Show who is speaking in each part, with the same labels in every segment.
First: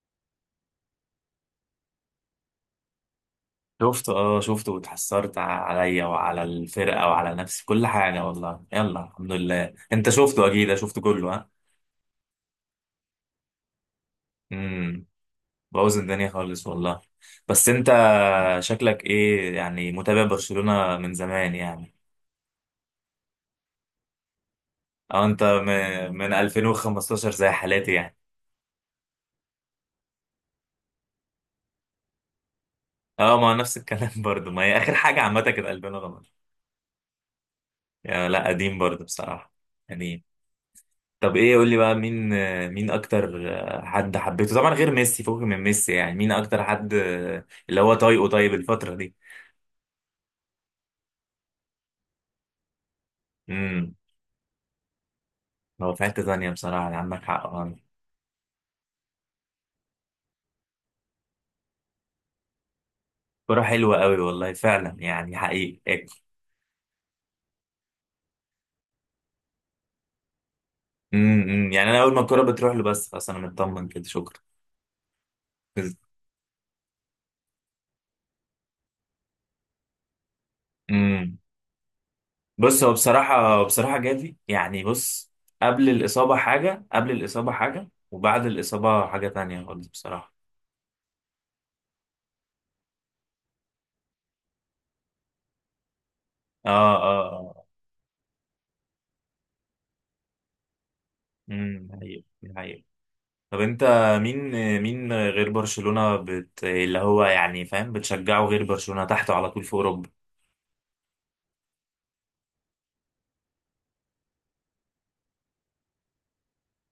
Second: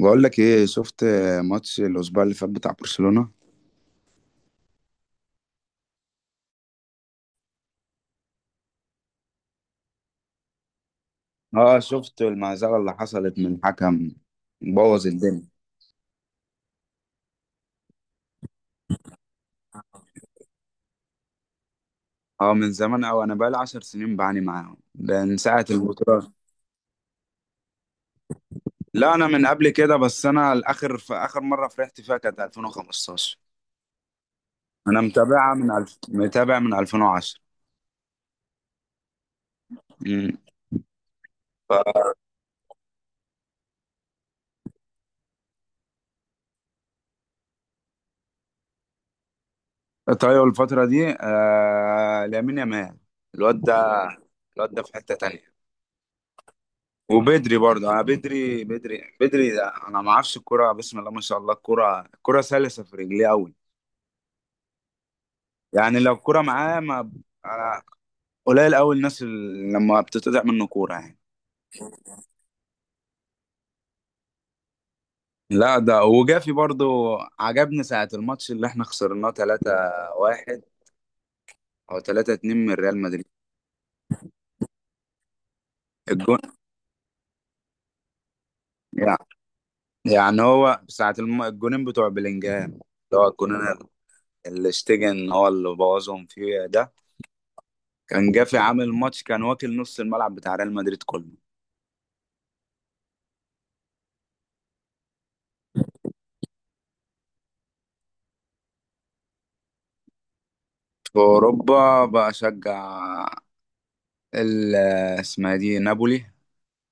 Speaker 1: بقول لك ايه؟ شفت ماتش الاسبوع اللي فات بتاع برشلونة؟
Speaker 2: شفته، واتحسرت عليا وعلى الفرقة وعلى نفسي كل حاجة، والله. يلا، الحمد لله. انت شفته اكيد، شفته كله؟ ها؟
Speaker 1: اه، شفت المهزله اللي حصلت من الحكم،
Speaker 2: امم
Speaker 1: بوظ الدنيا.
Speaker 2: بوظ الدنيا خالص والله. بس انت، شكلك ايه يعني، متابع برشلونة من زمان يعني؟
Speaker 1: اه، من زمان قوي، انا بقالي 10 سنين بعاني معاهم، ده
Speaker 2: اه
Speaker 1: من
Speaker 2: انت
Speaker 1: ساعه البطوله.
Speaker 2: من 2015 زي حالاتي يعني.
Speaker 1: لا انا من قبل كده، بس انا الاخر في اخر مره فرحت فيها كانت
Speaker 2: اه،
Speaker 1: 2015.
Speaker 2: ما هو نفس الكلام برضو، ما هي اخر
Speaker 1: انا
Speaker 2: حاجة عامة
Speaker 1: متابعها
Speaker 2: كانت
Speaker 1: من
Speaker 2: 2015.
Speaker 1: متابع من 2010.
Speaker 2: يا، لا قديم برضو بصراحة، قديم.
Speaker 1: امم
Speaker 2: طب ايه، قول لي بقى
Speaker 1: ف-
Speaker 2: مين اكتر حد حبيته طبعا غير ميسي؟ فوق من ميسي يعني، مين اكتر حد اللي هو طايقه طيب الفترة دي؟
Speaker 1: طيب الفتره دي لامين يامال، الواد
Speaker 2: امم
Speaker 1: ده، الواد ده في حته تانية.
Speaker 2: هو في حتة ثانية بصراحة، يعني عندك حق.
Speaker 1: وبدري برضه، انا بدري، ده انا ما اعرفش الكرة، بسم الله ما شاء الله، الكرة، الكرة سلسة في رجليه قوي.
Speaker 2: كرة حلوة قوي والله، فعلا يعني حقيقي.
Speaker 1: يعني لو الكرة معاه، ما أنا قليل قوي الناس اللي لما بتتقطع منه كورة، يعني.
Speaker 2: يعني انا اول ما الكرة بتروح له بس خلاص، انا مطمن كده، شكرا.
Speaker 1: لا ده وجافي برضه، عجبني ساعة الماتش اللي احنا خسرناه 3-1
Speaker 2: امم
Speaker 1: او 3-2 من
Speaker 2: بص، هو
Speaker 1: ريال مدريد.
Speaker 2: بصراحة جافي يعني، بص. قبل الإصابة
Speaker 1: الجون
Speaker 2: حاجة، قبل الإصابة حاجة، وبعد الإصابة
Speaker 1: يعني
Speaker 2: حاجة تانية خالص بصراحة.
Speaker 1: يعني هو ساعة الجونين بتوع بلينجهام، اللي هو الجونين اللي اشتجن، هو اللي بوظهم فيه
Speaker 2: اه،
Speaker 1: ده.
Speaker 2: اه، اه.
Speaker 1: كان جافي، عامل ماتش، كان واكل نص الملعب بتاع ريال مدريد كله.
Speaker 2: حقيقي، حقيقي. طب انت، مين مين غير برشلونة، اللي هو يعني، فاهم، بتشجعه غير برشلونة تحته على طول في اوروبا؟
Speaker 1: في أوروبا بشجع ال اسمها دي نابولي،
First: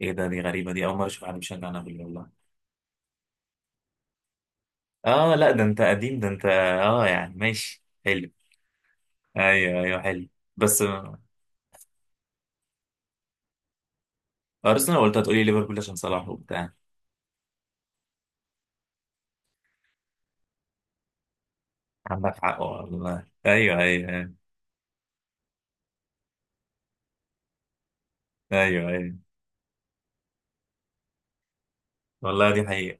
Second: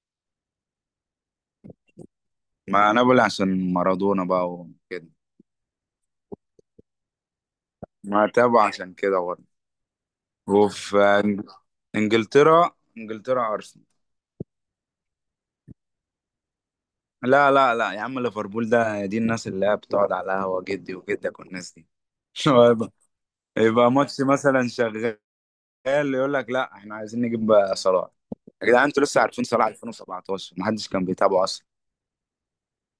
Speaker 2: ايه ده، دي غريبة، دي اول مرة اشوف حد بيشجع نابولي والله.
Speaker 1: مع نابولي عشان مارادونا بقى وكده،
Speaker 2: اه، لا ده انت قديم، ده انت، يعني ماشي
Speaker 1: ما
Speaker 2: حلو.
Speaker 1: تابع عشان كده برضه.
Speaker 2: ايوه، ايوه، حلو. بس
Speaker 1: وفي إنج- إنجلترا، إنجلترا أرسنال.
Speaker 2: ارسنال، قلت هتقولي ليفربول عشان صلاح وبتاع.
Speaker 1: لا لا لا يا عم، ليفربول ده دي الناس اللي هي بتقعد على القهوة، جدي وجدك والناس دي.
Speaker 2: عندك حق
Speaker 1: يبقى
Speaker 2: والله، ايوه،
Speaker 1: يبقى
Speaker 2: ايوه،
Speaker 1: ماتش
Speaker 2: ايوه،
Speaker 1: مثلا شغال، يقول لك لا احنا عايزين نجيب صلاح. يا جدعان
Speaker 2: ايوه،
Speaker 1: انتوا
Speaker 2: أيوة.
Speaker 1: لسه عارفين صلاح؟ 2017 ما حدش كان بيتابعه.
Speaker 2: والله دي حقيقة.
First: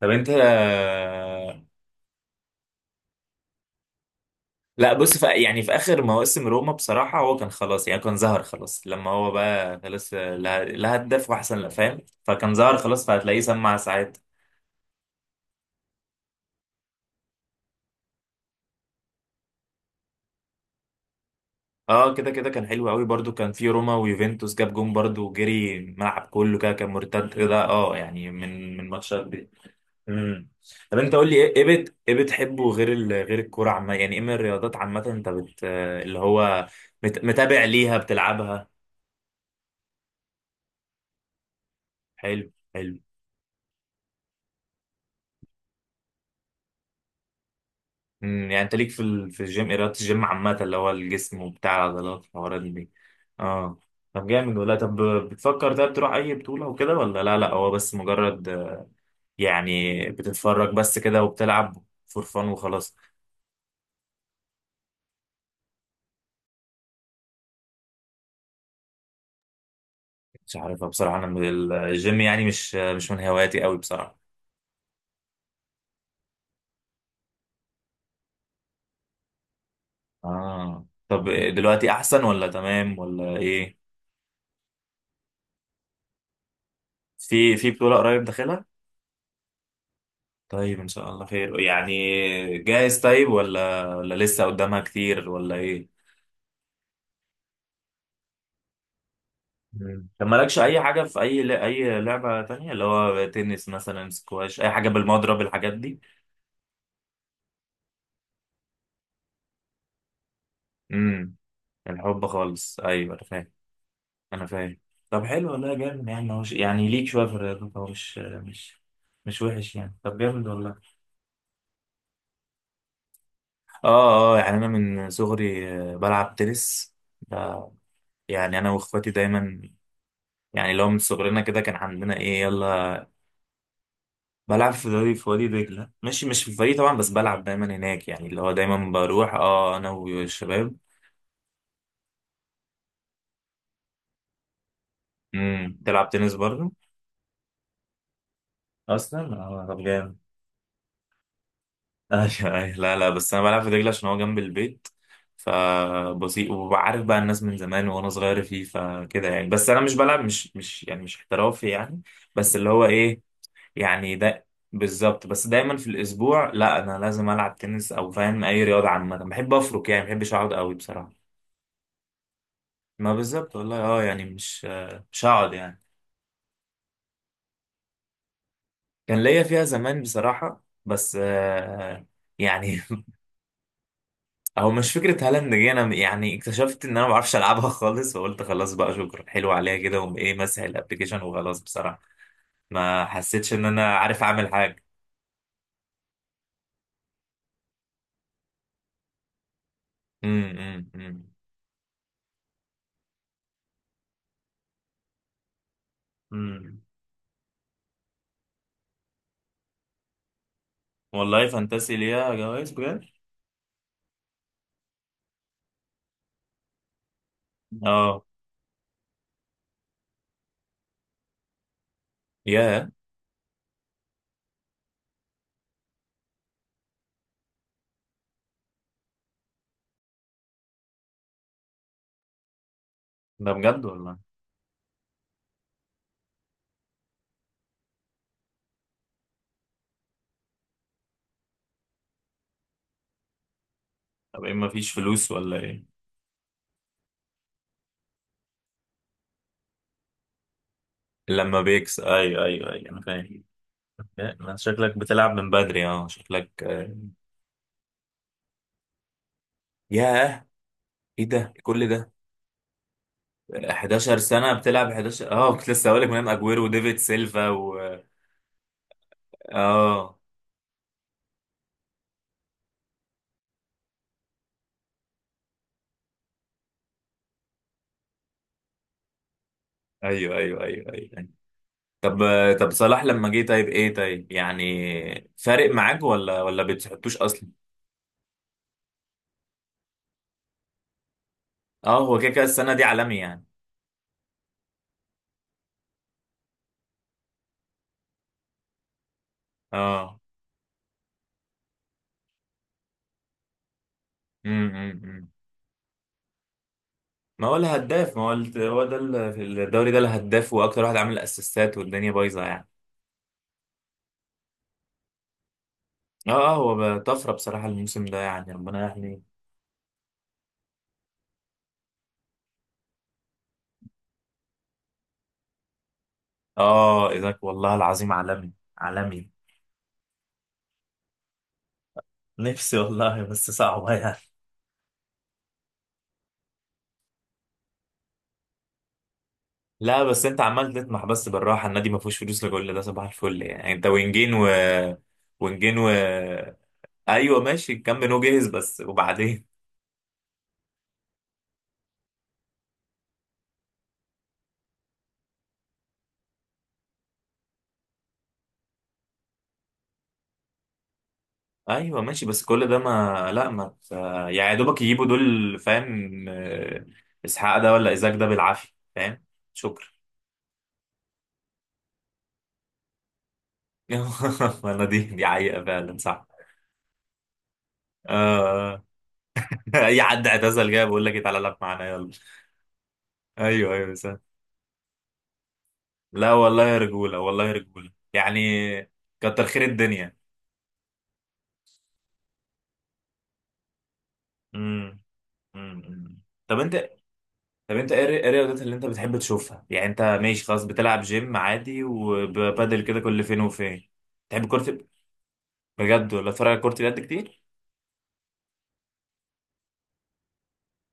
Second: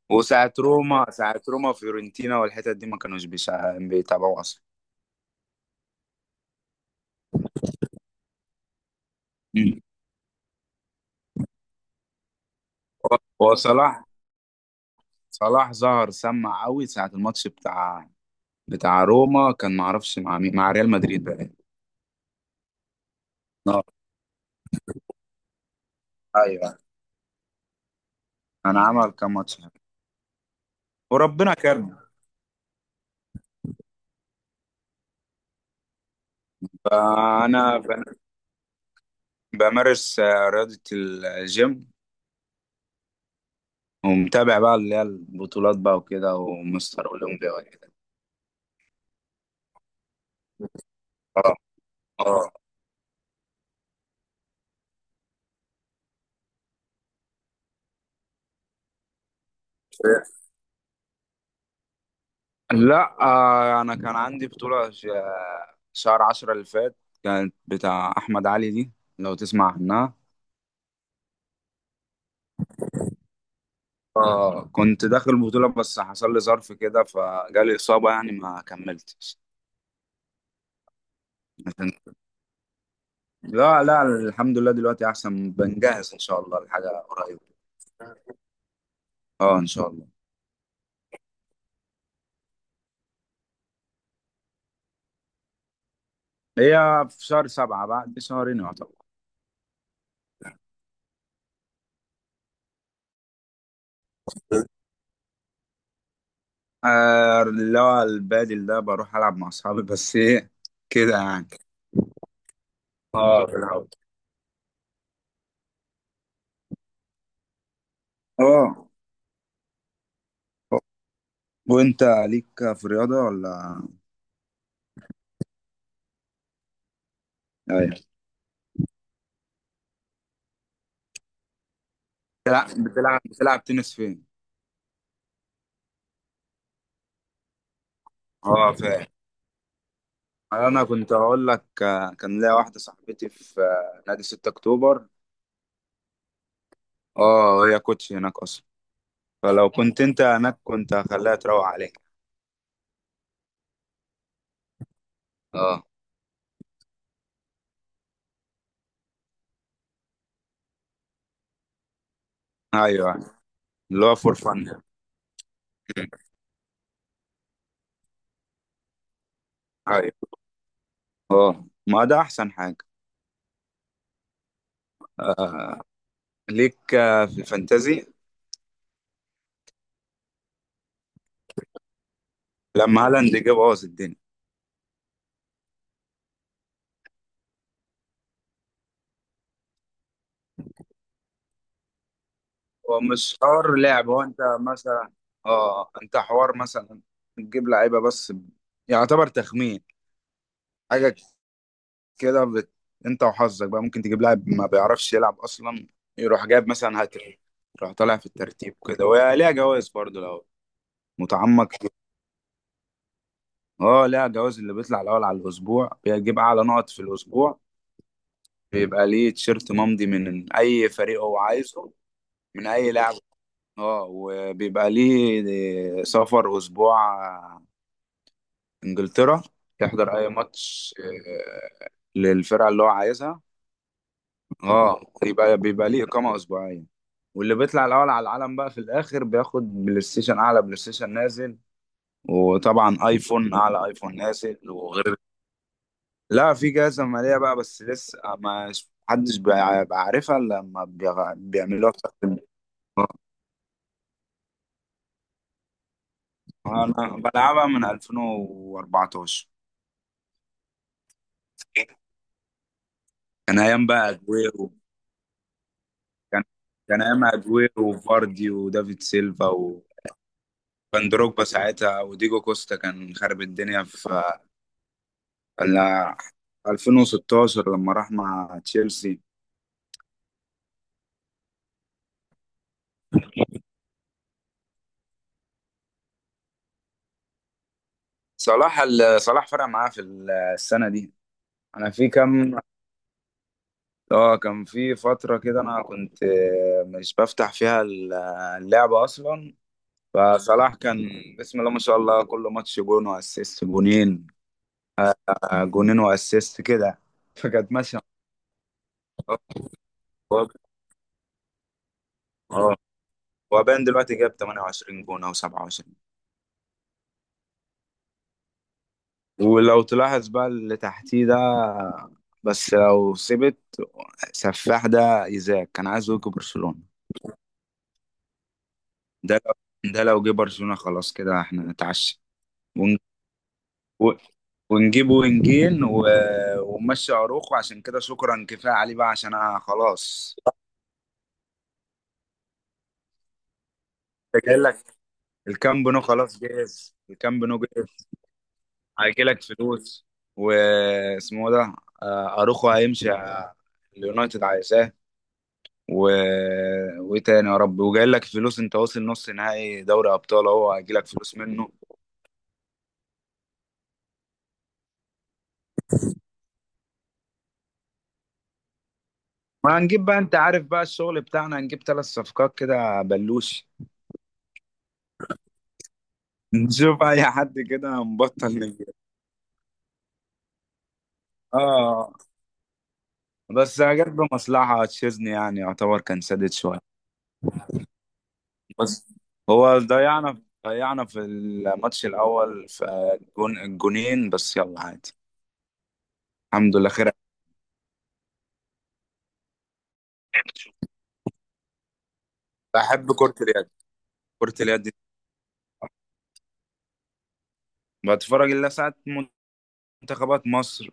Speaker 2: طب انت،
Speaker 1: وساعة روما، ساعة روما فيورنتينا والحتت دي ما كانوش بيتابعوا أصلا.
Speaker 2: لا بص، في اخر مواسم روما بصراحه، هو كان خلاص يعني، كان ظهر خلاص لما هو بقى
Speaker 1: مم.
Speaker 2: خلاص، لا لا هدف واحسن، لا فاهم، فكان ظهر خلاص
Speaker 1: هو
Speaker 2: فهتلاقيه
Speaker 1: هو
Speaker 2: سمع
Speaker 1: صلاح،
Speaker 2: ساعات.
Speaker 1: صلاح ظهر سمع قوي ساعة الماتش بتاع، بتاع روما، كان معرفش مع مين، مع ريال مدريد بقى.
Speaker 2: اه كده كده، كان حلو قوي برضو، كان في
Speaker 1: آه،
Speaker 2: روما ويوفنتوس جاب جون برضو، وجري الملعب كله كده،
Speaker 1: أيوه،
Speaker 2: كان مرتد كده، اه يعني من
Speaker 1: أنا
Speaker 2: من
Speaker 1: عمل
Speaker 2: ماتشات
Speaker 1: كام
Speaker 2: دي.
Speaker 1: ماتش.
Speaker 2: امم طب انت، قول لي
Speaker 1: وربنا
Speaker 2: ايه، إيه بت
Speaker 1: كرم،
Speaker 2: ايه بتحبه غير غير الكوره عامه؟ يعني ايه من الرياضات عامه، انت اللي هو، متابع
Speaker 1: فأنا ب-
Speaker 2: ليها، بتلعبها؟
Speaker 1: بمارس رياضة الجيم،
Speaker 2: حلو، حلو.
Speaker 1: ومتابع بقى اللي هي البطولات بقى وكده، ومستر أولمبيا وكده.
Speaker 2: يعني انت ليك في في الجيم، ايه رياضة الجيم عامة اللي هو الجسم
Speaker 1: اه،
Speaker 2: وبتاع العضلات
Speaker 1: اه.
Speaker 2: والحوارات دي؟ اه، طب جامد ولا؟ طب بتفكر طب تروح اي بطولة وكده، ولا لا لا، هو بس مجرد يعني بتتفرج بس كده، وبتلعب فور فان وخلاص؟
Speaker 1: لا انا كان عندي بطولة شهر عشرة اللي فات، كانت بتاع احمد علي دي، لو تسمع عنها.
Speaker 2: مش عارفها بصراحة، انا من الجيم يعني، مش مش من هواياتي قوي بصراحة.
Speaker 1: كنت داخل البطولة، بس حصل لي ظرف كده، فجالي اصابة، يعني ما كملتش.
Speaker 2: اه طب دلوقتي
Speaker 1: لكن-
Speaker 2: احسن، ولا تمام، ولا ايه؟
Speaker 1: لا لا، الحمد لله دلوقتي احسن، بنجهز ان شاء الله لحاجة قريبة.
Speaker 2: في بطولة قريب داخلها؟
Speaker 1: اه ان شاء الله.
Speaker 2: طيب ان شاء الله خير يعني. جاهز طيب، ولا لسه قدامها كتير، ولا ايه؟
Speaker 1: هي في شهر سبعة، بعد شهرين يعتبر.
Speaker 2: مم. طب مالكش اي حاجه في اي لعبه تانية اللي هو تنس مثلا، سكواش، اي حاجه بالمضرب، الحاجات دي؟
Speaker 1: اللي هو البادل ده، بروح العب مع اصحابي، بس ايه، كده
Speaker 2: امم
Speaker 1: يعني.
Speaker 2: الحب خالص، ايوه انا
Speaker 1: اه
Speaker 2: فاهم.
Speaker 1: في الأول.
Speaker 2: انا فاهم. طب حلو والله، جامد يعني. هو يعني ليك شويه في الرياضه، هو مش
Speaker 1: اه،
Speaker 2: مش وحش يعني، طب جامد والله.
Speaker 1: وانت ليك في الرياضة ولا؟
Speaker 2: اه، اه، يعني انا من صغري بلعب تنس ده،
Speaker 1: ايوه،
Speaker 2: يعني انا واخواتي دايما يعني، لو من صغرنا كده كان عندنا ايه، يلا.
Speaker 1: بتلعب تنس فين؟
Speaker 2: بلعب في دوري في وادي دجلة، ماشي، مش في الفريق طبعا بس بلعب دايما هناك يعني، اللي هو
Speaker 1: اه
Speaker 2: دايما
Speaker 1: فاهم.
Speaker 2: بروح، اه، انا والشباب.
Speaker 1: انا كنت هقول لك كان ليا واحدة صاحبتي في نادي 6 اكتوبر،
Speaker 2: تلعب تنس برضه؟
Speaker 1: اه هي كوتش هناك اصلا،
Speaker 2: اصلا؟ اه،
Speaker 1: فلو
Speaker 2: طب
Speaker 1: كنت
Speaker 2: جامد.
Speaker 1: انت هناك كنت هخليها تروق عليك.
Speaker 2: ايوه، أيوة. لا لا، بس انا بلعب في دجلة عشان هو جنب البيت،
Speaker 1: اه
Speaker 2: فبسيط، وعارف بقى الناس من زمان وانا صغير فيه، فكده يعني. بس انا مش بلعب، مش يعني مش احترافي يعني، بس اللي هو
Speaker 1: ايوه،
Speaker 2: ايه،
Speaker 1: اللي هو
Speaker 2: يعني
Speaker 1: فور
Speaker 2: ده،
Speaker 1: فن.
Speaker 2: بالظبط. بس دايما في الاسبوع لا، انا لازم العب تنس او، فاهم، اي رياضه عامه بحب افرك يعني، ما
Speaker 1: ايوه،
Speaker 2: بحبش اقعد قوي بصراحه.
Speaker 1: اه، ما ده احسن حاجة.
Speaker 2: ما بالظبط والله، اه يعني مش، مش هقعد
Speaker 1: آه.
Speaker 2: يعني.
Speaker 1: ليك في الفانتازي؟
Speaker 2: كان ليا فيها زمان بصراحة، بس يعني.
Speaker 1: لما هالاند جه بوظ الدنيا.
Speaker 2: هو مش فكرة هالاند جه، انا يعني اكتشفت ان انا ما بعرفش العبها خالص، وقلت خلاص بقى شكرا، حلو عليها كده، وقوم ايه، مسح الابلكيشن وخلاص بصراحة.
Speaker 1: هو
Speaker 2: ما
Speaker 1: مش
Speaker 2: حسيتش ان
Speaker 1: حوار
Speaker 2: انا
Speaker 1: لعب، هو
Speaker 2: عارف
Speaker 1: انت
Speaker 2: اعمل حاجة.
Speaker 1: مثلا، اه انت حوار مثلا تجيب لعيبه، يعتبر تخمين
Speaker 2: امم امم
Speaker 1: حاجه
Speaker 2: امم
Speaker 1: كده انت وحظك بقى، ممكن تجيب لاعب ما بيعرفش يلعب اصلا، يروح جايب
Speaker 2: إمم.
Speaker 1: مثلا هاتريك، يروح طالع في الترتيب كده. وهي ليها جوائز برضه لو
Speaker 2: والله
Speaker 1: متعمق فيها.
Speaker 2: فانتسي ليها جوائز بجد.
Speaker 1: اه ليها جوائز، اللي بيطلع الاول على الاسبوع، بيجيب اعلى نقط في الاسبوع،
Speaker 2: اه.
Speaker 1: بيبقى ليه تيشيرت ممضي من اي فريق هو عايزه، من
Speaker 2: ياه،
Speaker 1: اي لاعب. اه، وبيبقى ليه سفر اسبوع انجلترا يحضر اي ماتش، آه، للفرقه اللي هو عايزها.
Speaker 2: ده بجد والله.
Speaker 1: اه، يبقى بيبقى ليه اقامه اسبوعيه. واللي بيطلع الاول على العالم بقى في الاخر، بياخد بلاي ستيشن، اعلى بلاي ستيشن نازل، وطبعا ايفون، اعلى ايفون
Speaker 2: طب ايه
Speaker 1: نازل،
Speaker 2: ما فيش
Speaker 1: وغير.
Speaker 2: فلوس ولا ايه؟
Speaker 1: لا في جائزه ماليه بقى، بس لسه ما بيعرفها، الا لما
Speaker 2: لما
Speaker 1: بيعملوها
Speaker 2: بيكس، ايوه ايوه ايوه، انا فاهم. لا، ما شكلك بتلعب من بدري، اه شكلك.
Speaker 1: انا بلعبها من 2014.
Speaker 2: ياه، ايه ده كل ده!
Speaker 1: كان ايام بقى
Speaker 2: 11 سنة
Speaker 1: اجويرو،
Speaker 2: بتلعب؟ 11، كنت لسه هقول لك، مام
Speaker 1: كان
Speaker 2: اجويرو وديفيد
Speaker 1: كان ايام
Speaker 2: سيلفا و...
Speaker 1: اجويرو وفاردي ودافيد سيلفا وفان
Speaker 2: اه،
Speaker 1: دروجبا ساعتها، وديجو كوستا كان خرب الدنيا في ال- 2016 لما راح مع تشيلسي.
Speaker 2: ايوه، ايوه، ايوه، ايوه. طب طب صلاح لما جه طيب، ايه طيب، يعني فارق معاك، ولا بتحطوش اصلا؟
Speaker 1: صلاح صلاح فرق معاه في السنة دي، انا
Speaker 2: اه،
Speaker 1: في
Speaker 2: هو كده كده
Speaker 1: كام.
Speaker 2: السنة دي عالمي يعني.
Speaker 1: اه، كان في فترة كده انا كنت مش بفتح فيها اللعبة اصلا.
Speaker 2: اه.
Speaker 1: فصلاح كان بسم الله ما شاء الله كل ماتش جون واسيست، جونين،
Speaker 2: أمم.
Speaker 1: جونين واسيست كده،
Speaker 2: ما هو
Speaker 1: فكانت ماشية.
Speaker 2: الهداف، ما هو هو ده في الدوري ده
Speaker 1: اه،
Speaker 2: الهداف، واكتر واحد عامل اسيستات، والدنيا بايظة يعني.
Speaker 1: آه، هو باين دلوقتي جاب 28 جون او 27.
Speaker 2: اه، اه، هو بقى طفرة بصراحة الموسم ده يعني، ربنا يحميه.
Speaker 1: ولو تلاحظ بقى اللي تحتيه ده، بس لو سبت سفاح ده إيزاك كان عايزه يجي برشلونة.
Speaker 2: اه، ايزاك والله العظيم عالمي، عالمي.
Speaker 1: ده لو ده لو جه برشلونة، خلاص كده احنا نتعشى.
Speaker 2: نفسي
Speaker 1: ون-
Speaker 2: والله، بس صعبة
Speaker 1: و-
Speaker 2: يعني.
Speaker 1: ونجيب وينجين و... ونمشي اروخو، عشان كده شكرا كفاية عليه بقى، عشان انا
Speaker 2: لا بس
Speaker 1: خلاص
Speaker 2: انت عمال تطمح، بس بالراحة، النادي ما فيهوش فلوس لكل ده، صباح الفل يعني. انت وينجين
Speaker 1: كنت
Speaker 2: و،
Speaker 1: جاي لك.
Speaker 2: وينجين
Speaker 1: الكامب
Speaker 2: و
Speaker 1: نو خلاص جاهز،
Speaker 2: ايوه
Speaker 1: الكامب نو
Speaker 2: ماشي، كم
Speaker 1: جاهز.
Speaker 2: نو جاهز، بس
Speaker 1: هيجي لك
Speaker 2: وبعدين؟
Speaker 1: فلوس، واسمه ده، اروخو هيمشي، اليونايتد عايزاه، و... وايه تاني يا رب، وجاي لك فلوس، انت واصل نص نهائي دوري ابطال اهو، هيجي لك فلوس منه.
Speaker 2: ايوه ماشي، بس كل ده، ما لا ما ت- يعني يا دوبك يجيبوا دول، فاهم؟ اسحاق ده ولا ايزاك ده، بالعافية، فاهم؟ شكرا.
Speaker 1: وهنجيب بقى، انت عارف بقى الشغل بتاعنا، هنجيب ثلاث صفقات كده بلوش.
Speaker 2: ما انا دي حقيقة فعلا، صح.
Speaker 1: نشوف اي حد كده مبطل
Speaker 2: آه
Speaker 1: نجيب.
Speaker 2: اي حد اعتزل جاي بقول لك إيه، تعالى العب معانا يلا.
Speaker 1: اه،
Speaker 2: ايوه،
Speaker 1: بس
Speaker 2: ايوه، بس.
Speaker 1: جت بمصلحة تشيزني يعني، يعتبر كان
Speaker 2: لا
Speaker 1: سادد
Speaker 2: والله يا
Speaker 1: شوية.
Speaker 2: رجوله، والله يا رجوله يعني،
Speaker 1: بس
Speaker 2: كتر خير
Speaker 1: هو
Speaker 2: الدنيا.
Speaker 1: ضيعنا في الماتش الاول في الجون، الجونين، بس يلا
Speaker 2: امم
Speaker 1: عادي.
Speaker 2: امم امم. طب انت،
Speaker 1: الحمد لله خير.
Speaker 2: طب انت، ايه الرياضات اللي انت بتحب تشوفها؟ يعني انت ماشي خلاص، بتلعب جيم عادي وبادل كده
Speaker 1: بحب
Speaker 2: كل
Speaker 1: كرة
Speaker 2: فين
Speaker 1: اليد.
Speaker 2: وفين؟ تحب
Speaker 1: كرة
Speaker 2: كرة
Speaker 1: اليد دي،
Speaker 2: بجد؟ ولا تتفرج على كرة اليد كتير؟
Speaker 1: بتفرج الا ساعات، منتخبات مصر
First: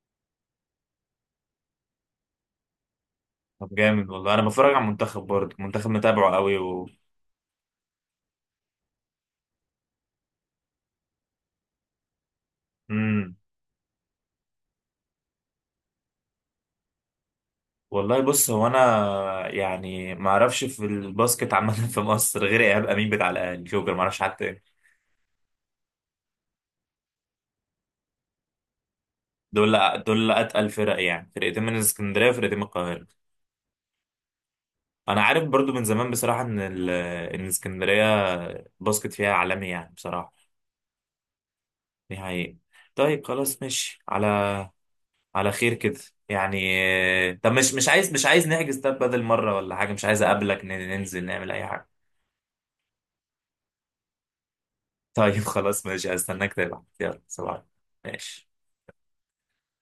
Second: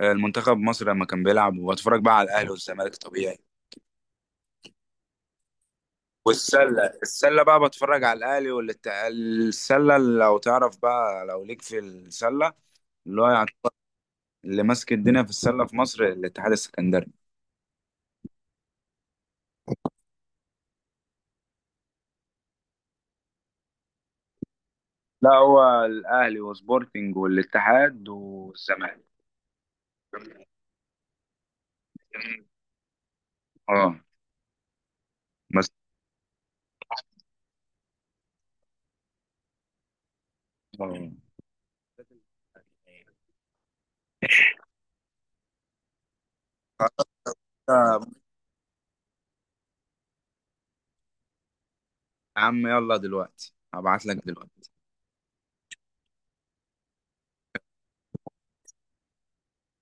Speaker 1: المنتخب مصر لما كان بيلعب، وبتفرج بقى على الاهلي والزمالك طبيعي.
Speaker 2: طب جامد والله. انا بتفرج على المنتخب برضه، المنتخب متابعه قوي
Speaker 1: والسله،
Speaker 2: و...
Speaker 1: السله بقى بتفرج على الاهلي السله اللي، لو تعرف بقى لو ليك في السله، اللي هو
Speaker 2: مم.
Speaker 1: يعني، اللي ماسك الدنيا في السله في مصر الاتحاد السكندري.
Speaker 2: والله بص، هو انا يعني ما اعرفش في الباسكت عامه في مصر غير ايهاب امين بتاع الاهلي، جوكر، ما اعرفش حد تاني.
Speaker 1: لا هو الاهلي وسبورتنج والاتحاد والزمالك.
Speaker 2: دول، دول اتقل فرق يعني، فرقتين من اسكندريه وفرقتين من القاهره.
Speaker 1: اه،
Speaker 2: انا عارف
Speaker 1: بس
Speaker 2: برضو من زمان بصراحه ان ان اسكندريه الباسكت فيها عالمي يعني، بصراحه
Speaker 1: آه.
Speaker 2: دي حقيقه. طيب خلاص، ماشي على، على خير كده يعني. طب مش، عايز نحجز، طب بدل مره ولا حاجه، مش عايز اقابلك، ننزل نعمل اي حاجه؟
Speaker 1: يا عم يلا، دلوقتي هبعت لك دلوقتي.
Speaker 2: طيب خلاص ماشي، استناك تبعت، يلا صباح الخير. ماشي